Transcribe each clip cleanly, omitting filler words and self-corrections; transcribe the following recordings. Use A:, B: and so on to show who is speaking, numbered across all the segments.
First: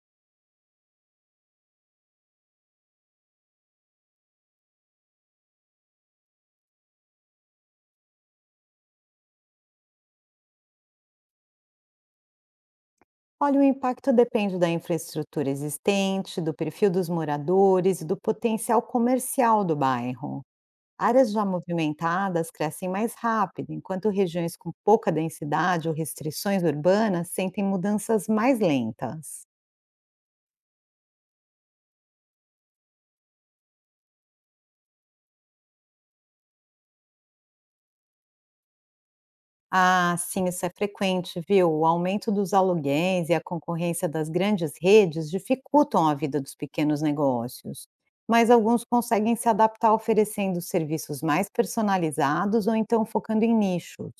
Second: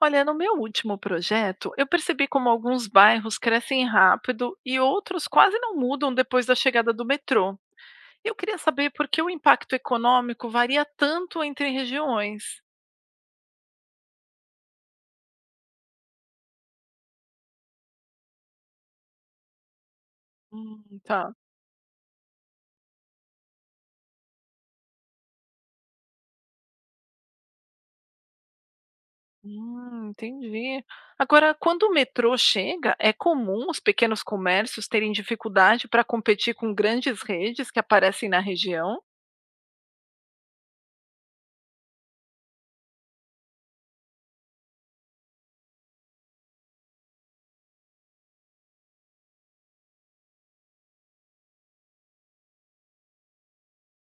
A: Olha, no meu último projeto, eu percebi como alguns bairros crescem rápido e outros quase não mudam depois da chegada do metrô. Eu queria saber por que o impacto econômico varia tanto entre regiões.
B: Olha, o impacto depende da infraestrutura existente, do perfil dos moradores e do potencial comercial do bairro. Áreas
A: Tá.
B: já movimentadas crescem mais rápido, enquanto regiões com pouca densidade ou restrições urbanas sentem mudanças mais lentas.
A: Entendi. Agora, quando o metrô chega, é comum os pequenos comércios terem dificuldade para competir com grandes redes que aparecem na região?
B: Ah, sim, isso é frequente, viu? O aumento dos aluguéis e a concorrência das grandes redes dificultam a vida dos pequenos negócios, mas alguns conseguem se adaptar oferecendo serviços mais personalizados ou então focando em nichos.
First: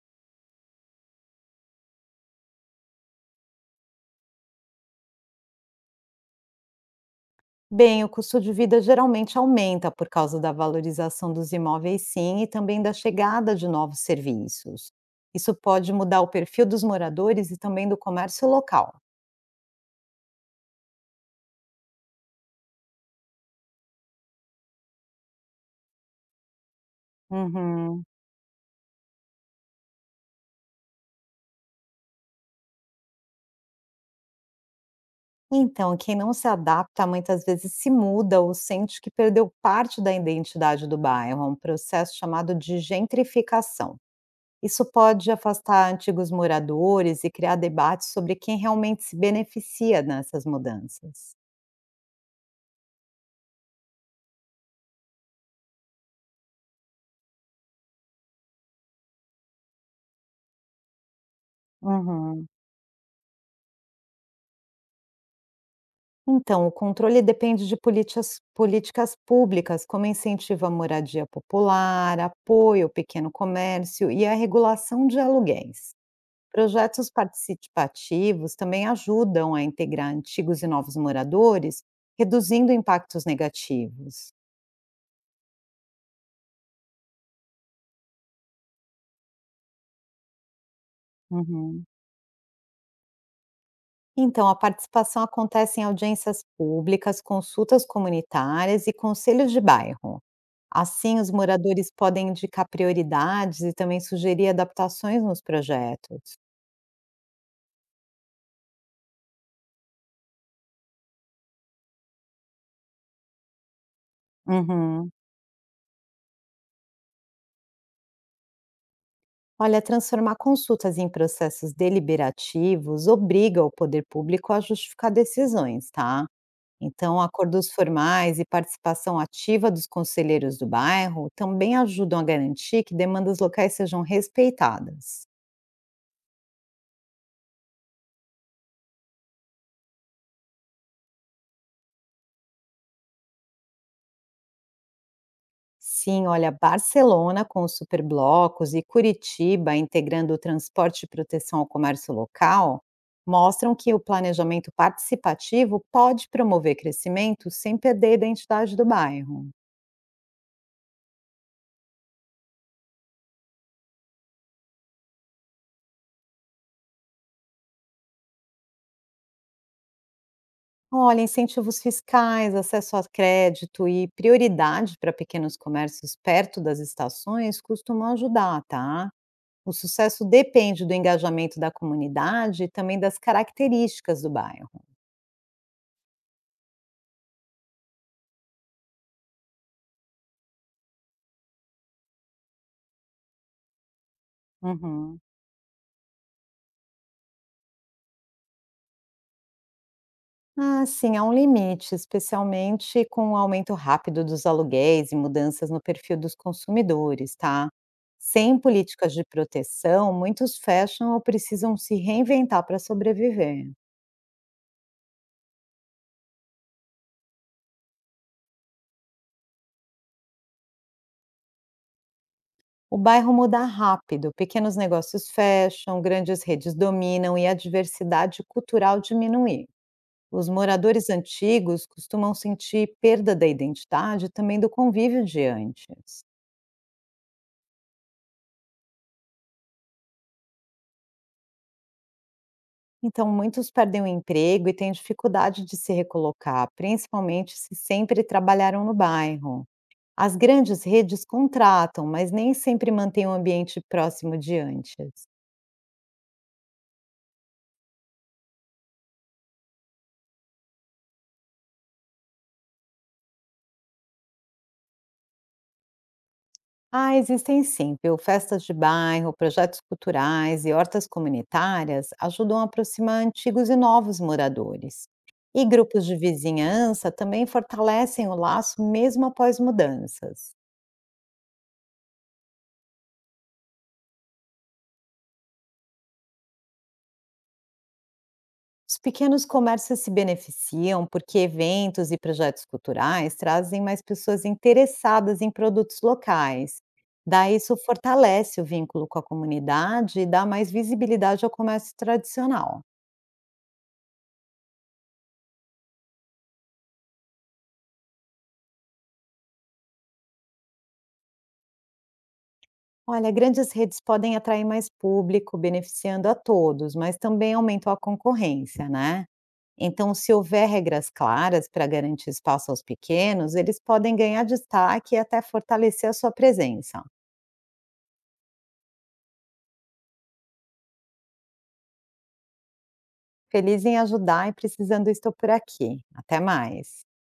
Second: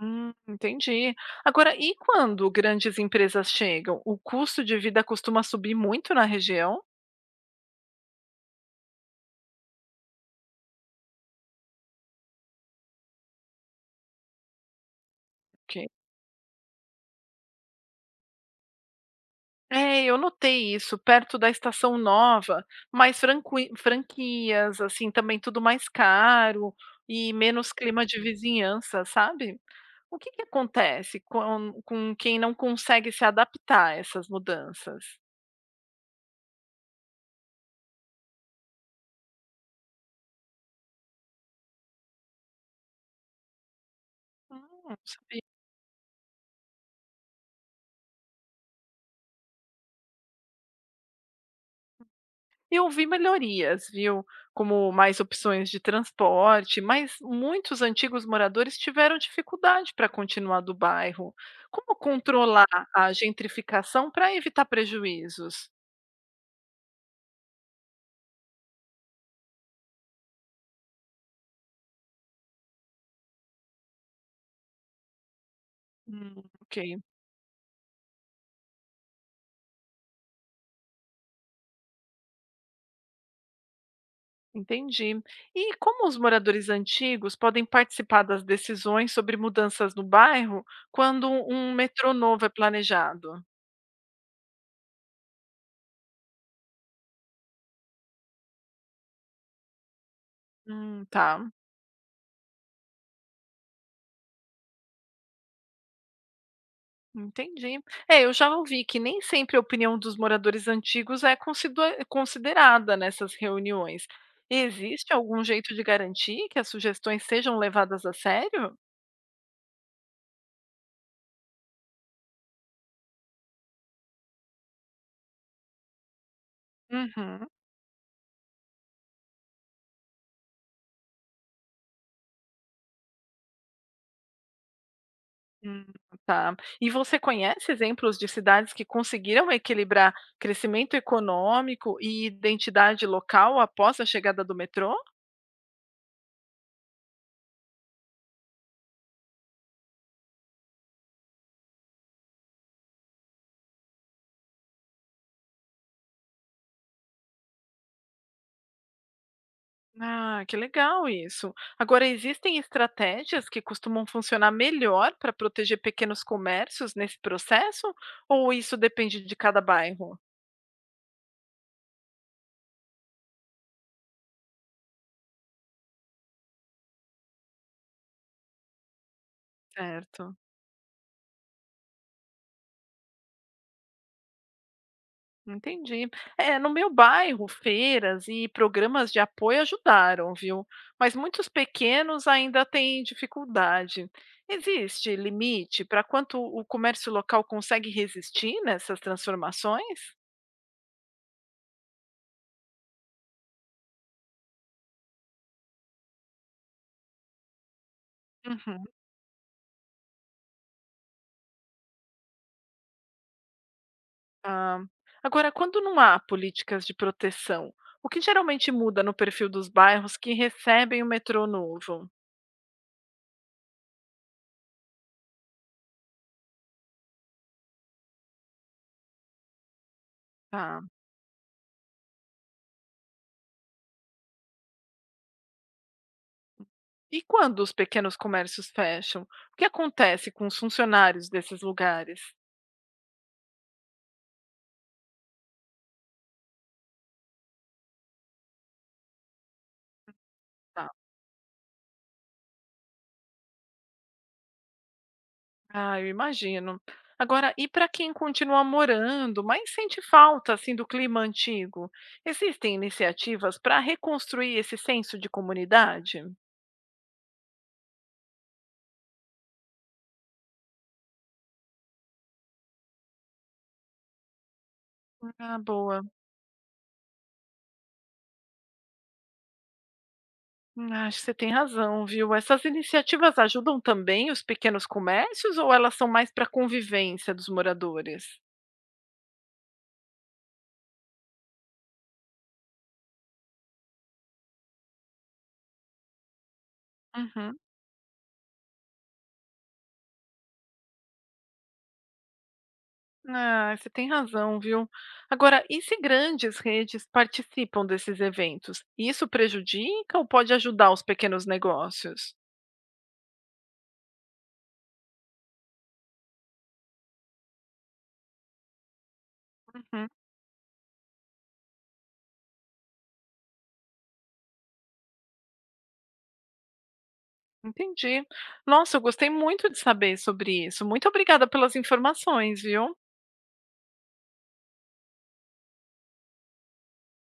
A: Entendi. Agora, e quando grandes empresas chegam, o custo de vida costuma subir muito na região?
B: Bem, o custo de vida geralmente aumenta por causa da valorização dos imóveis, sim, e também da chegada de novos serviços. Isso
A: Ok.
B: pode mudar o perfil dos moradores e também do comércio local.
A: É, eu notei isso perto da Estação Nova, mas franquias, assim, também tudo mais caro e menos clima
B: Uhum.
A: de vizinhança, sabe? O que que acontece com quem não consegue se adaptar a essas mudanças?
B: Então, quem não se adapta muitas vezes se muda ou sente que perdeu parte da identidade do bairro. É um processo chamado de gentrificação.
A: Hum,
B: Isso
A: não
B: pode
A: sabia.
B: afastar antigos moradores e criar debates sobre quem realmente se beneficia nessas mudanças.
A: Eu vi melhorias, viu? Como mais opções de transporte, mas muitos antigos moradores tiveram dificuldade para continuar do bairro. Como
B: Uhum.
A: controlar a gentrificação para evitar prejuízos?
B: Então, o controle depende de políticas públicas, como incentivo à moradia popular, apoio ao pequeno comércio e a regulação de aluguéis.
A: Ok,
B: Projetos participativos também ajudam a integrar antigos e novos moradores, reduzindo impactos negativos.
A: entendi. E como os moradores antigos podem participar das decisões sobre mudanças no bairro quando um
B: Uhum.
A: metrô novo é planejado?
B: Então, a participação acontece em audiências públicas, consultas comunitárias e conselhos de bairro. Assim, os
A: Tá.
B: moradores podem indicar prioridades e também sugerir adaptações nos projetos.
A: Entendi. É, eu já ouvi que nem sempre a opinião dos moradores antigos é considerada nessas reuniões.
B: Uhum.
A: Existe algum jeito de garantir que as sugestões sejam levadas a sério?
B: Olha, transformar consultas em processos deliberativos obriga o poder público a justificar decisões, tá? Então,
A: Uhum.
B: acordos formais e participação ativa dos conselheiros do bairro também ajudam a garantir que demandas locais sejam respeitadas.
A: Hum, tá. E você conhece exemplos de cidades que conseguiram equilibrar crescimento econômico e identidade local após a chegada do metrô?
B: Sim, olha, Barcelona com os superblocos e Curitiba integrando o transporte e proteção ao comércio local mostram que o planejamento participativo pode promover crescimento sem perder a identidade do bairro.
A: Ah, que legal isso. Agora, existem estratégias que costumam funcionar melhor para proteger pequenos comércios nesse processo? Ou isso depende de cada bairro?
B: Olha, incentivos fiscais, acesso a crédito e prioridade para pequenos comércios perto das estações costumam ajudar, tá? O sucesso
A: Certo,
B: depende do engajamento da comunidade e também das características do bairro.
A: entendi. É, no meu bairro, feiras e programas de apoio ajudaram, viu? Mas muitos pequenos ainda têm dificuldade. Existe
B: Uhum.
A: limite para quanto o comércio local consegue resistir nessas transformações?
B: Ah, sim, há um limite, especialmente com o aumento rápido dos aluguéis e mudanças no perfil dos consumidores, tá? Sem
A: Uhum.
B: políticas de proteção, muitos fecham ou precisam se reinventar para sobreviver.
A: Ah, agora, quando não há políticas de proteção, o que geralmente muda no perfil dos bairros que recebem o metrô novo?
B: O bairro muda rápido, pequenos negócios fecham, grandes redes dominam e a diversidade cultural diminui. Os
A: Tá.
B: moradores antigos costumam sentir perda da identidade e também do convívio de antes.
A: E quando os pequenos comércios fecham, o que acontece com os funcionários desses lugares?
B: Então, muitos perdem o emprego e têm dificuldade de se recolocar, principalmente se sempre trabalharam no bairro. As grandes
A: Tá.
B: redes contratam, mas nem sempre mantêm o ambiente próximo de antes.
A: Ah, eu imagino. Agora, e para quem continua morando, mas sente falta assim do clima antigo, existem iniciativas para reconstruir esse senso de comunidade?
B: Ah, existem sim, viu? Festas de bairro, projetos culturais e hortas comunitárias ajudam a aproximar antigos e novos moradores.
A: Ah,
B: E
A: boa.
B: grupos de vizinhança também fortalecem o laço mesmo após mudanças.
A: Acho que você tem razão, viu. Essas iniciativas ajudam também os pequenos comércios ou elas são mais para a convivência dos moradores?
B: Os pequenos comércios se beneficiam porque eventos e projetos culturais trazem mais pessoas interessadas em produtos locais. Daí
A: Uhum.
B: isso fortalece o vínculo com a comunidade e dá mais visibilidade ao comércio tradicional.
A: Ah, você tem razão, viu. Agora, e se grandes redes participam desses eventos? Isso prejudica ou pode ajudar os pequenos negócios?
B: Olha, grandes redes podem atrair mais público, beneficiando a todos, mas também aumentam a concorrência, né?
A: Uhum,
B: Então, se houver regras claras para garantir espaço aos pequenos, eles podem ganhar destaque e até fortalecer a sua presença.
A: entendi. Nossa, eu gostei muito de saber sobre isso. Muito obrigada pelas informações, viu?
B: Feliz em ajudar e precisando estou por aqui. Até mais.